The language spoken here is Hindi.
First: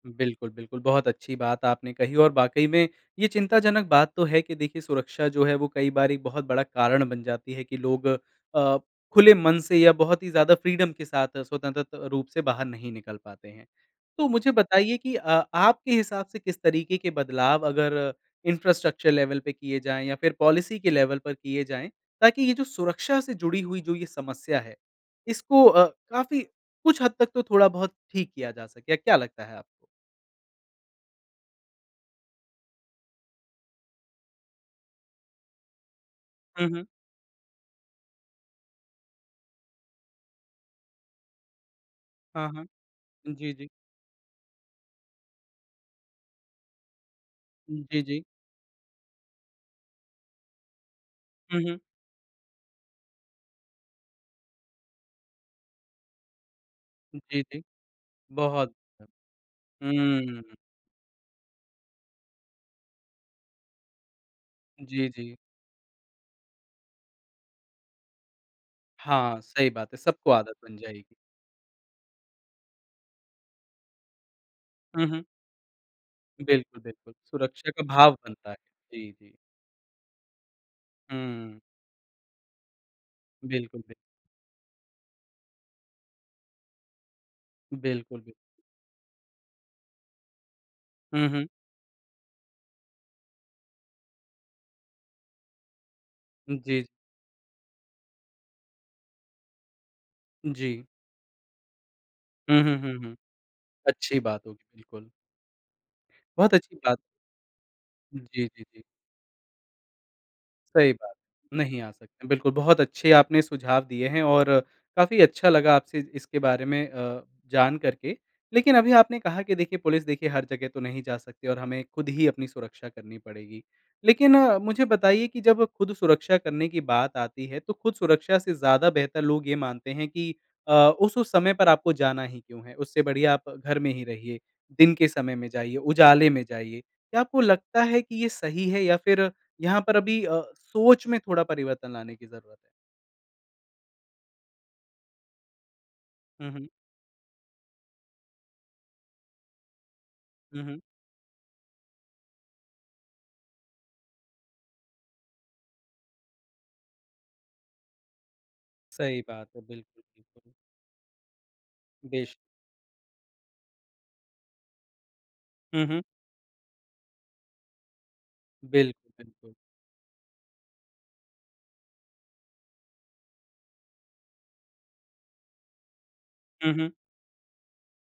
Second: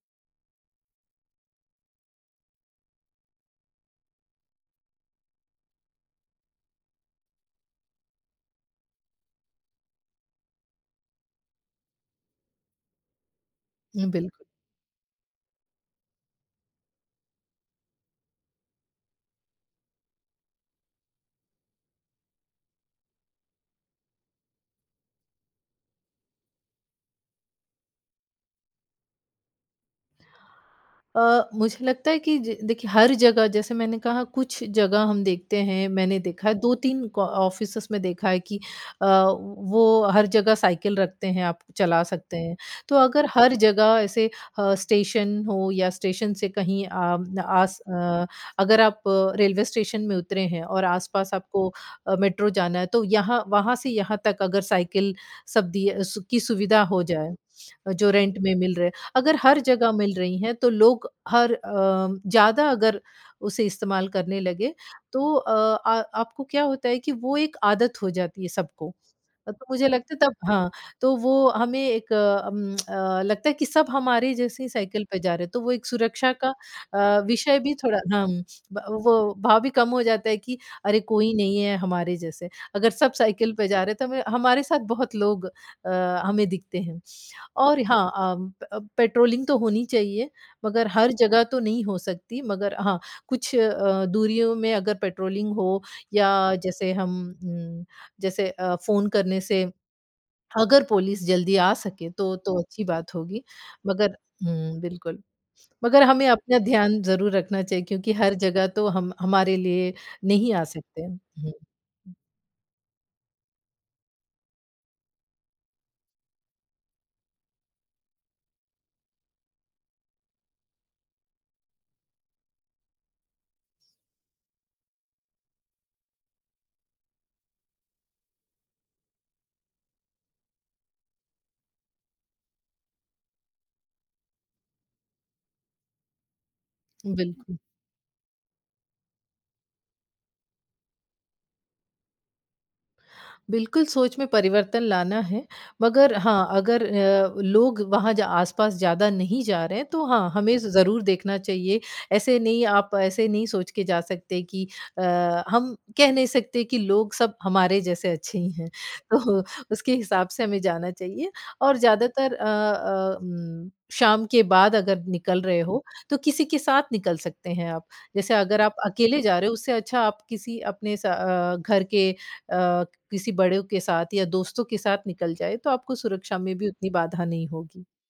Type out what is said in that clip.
बिल्कुल, बिल्कुल। बहुत अच्छी बात आपने कही और वाक़ई में ये चिंताजनक बात तो है कि देखिए सुरक्षा जो है वो कई बार एक बहुत बड़ा कारण बन जाती है कि लोग अ, खुले मन से या बहुत ही ज़्यादा फ्रीडम के साथ स्वतंत्र त रूप से बाहर नहीं निकल पाते हैं। हुँ, तो बिल्क मुझे बताइए कि अ, आपके हिसाब से किस तरीके के बदलाव अगर इंफ्रास्ट्रक्चर लेवल पे किए जाएँ या फिर पॉलिसी के लेवल पर किए जाएँ, ताकि ये जो सुरक्षा से जुड़ी हुई जो ये समस्या है इसको अ, काफ़ी कुछ हद तक तो थोड़ा-बहुत ठीक किया जा सके? क्या लगता है आपको? अ, मुझे लगता है कि जी देखिए हर जगह जैसे मैंने कहा कुछ जगह हम देखते हैं, मैंने देखा है हुँ, दो हुँ। तीन का ऑफिसेस में देखा है कि अ, वो हर जगह साइकिल रखते हैं आप चला सकते हाँ, हैं। हाँ। तो अगर जी, हर जी। जगह ऐसे अ, स्टेशन हो या स्टेशन से कहीं अ, आस उम, जी, जी। अ, अगर आप रेलवे स्टेशन में उतरे हैं और आस-पास हुँ, आपको हुँ। अ, मेट्रो जाना है तो यहाँ वहाँ से यहाँ तक अगर साइकिल सब दी है, सु की सुविधा हो जाए, जी, जी। जो रेंट में बहुत। मिल रहे है। अगर हर जगह मिल रही हम्म। हैं तो लोग हर अ, ज़्यादा अगर उसे इस्तेमाल करने लगे, जी, तो जी। अ आ आपको क्या होता है कि वो एक आदत हो जाती है सबको। हाँ, अ, तो सही मुझे बात है। लगता है सबको तब आदत हाँ, बन जाएगी। तो वो हमें एक अम अ, लगता है कि सब हमारे जैसी साइकिल हुँ, पे हुँ। जा रहे तो वो एक सुरक्षा का बिल्कुल, बिल्कुल। अ, विषय सुरक्षा भी का थोड़ा भाव हम्म, बनता है, ब जी, जी। वो भाव भी कम हो जाता है कि अरे! कोई नहीं हुँ। है हमारे जैसे। अगर सब साइकिल पे बिल्कुल जा रहे बिल हैं तो हमे हमारे साथ बहुत लोग अ, हमें दिखते हैं और हाँ, बिल्कुल बिल अम, प पेट्रोलिंग तो होनी चाहिए मगर हर हुँ, जगह हुँ। तो नहीं हो सकती मगर हाँ, कुछ अ, दूरियों में अगर पेट्रोलिंग हो या जी, जी। जैसे हम उम, जैसे अ, फ़ोन करने से अगर जी। पुलिस जल्दी आ सके तो, तो हुँ, हुँ, अच्छी हुँ, बात हुँ। होगी। मगर अच्छी बात होगी, हुँ, बिल्कुल। बिल्कुल। मगर हमें बहुत अपना अच्छी बात। ध्यान ज़रूर रखना चाहिए क्योंकि हर जी, जी, जगह जी। तो हम हमारे लिए नहीं आ सही सकते बात, हैं। हुँ। नहीं आ सकते। बिल्कुल बहुत अच्छे आपने सुझाव दिए हैं और काफ़ी अच्छा लगा आपसे इसके बारे में अ, जान करके। लेकिन अभी आपने कहा कि देखिए पुलिस देखिए हर जगह तो नहीं जा सकती और हमें खुद ही अपनी सुरक्षा करनी पड़ेगी। लेकिन मुझे बताइए कि जब खुद सुरक्षा करने की बात आती है, तो खुद सुरक्षा से ज़्यादा बेहतर लोग ये मानते हैं कि अ, उस-उस समय पर आपको जाना ही क्यों है, उससे बढ़िया आप घर में ही रहिए, दिन के समय में जाइए, उजाले में जाइए, क्या आपको बिल्कुल। लगता है कि ये सही है या फिर यहाँ पर अभी अ, सोच में थोड़ा परिवर्तन लाने की ज़रूरत है? बिल्कुल, सोच में परिवर्तन लाना है। मगर हाँ, हुँ, हुँ। अगर अ, लोग वहाँ ज आस-पास ज़्यादा नहीं जा रहे हैं तो हाँ, हमें हुँ, ज़ हुँ। ज़रूर देखना चाहिए। ऐसे नहीं आप ऐसे नहीं सोच के जा सकते कि अ, हम कह नहीं सकते कि लोग सब हमारे जैसे अच्छे ही हैं। सही तो बात है, उसके बिल्कुल, हिसाब बिल्कुल। से हमें जाना चाहिए और ज़्यादातर बेश अ अ, उम, शाम के बाद अगर निकल रहे हो हुँ, हुँ। तो किसी के साथ निकल सकते हैं आप। जैसे अगर आप बिल्कुल, अकेले जा रहे बिल्कुल। हो उससे अच्छा आप किसी अपने स अ, घर के अ, किसी बड़ों के साथ या दोस्तों के साथ निकल जाए तो आपको सुरक्षा में भी हुँ, उतनी हुँ। बाधा नहीं होगी।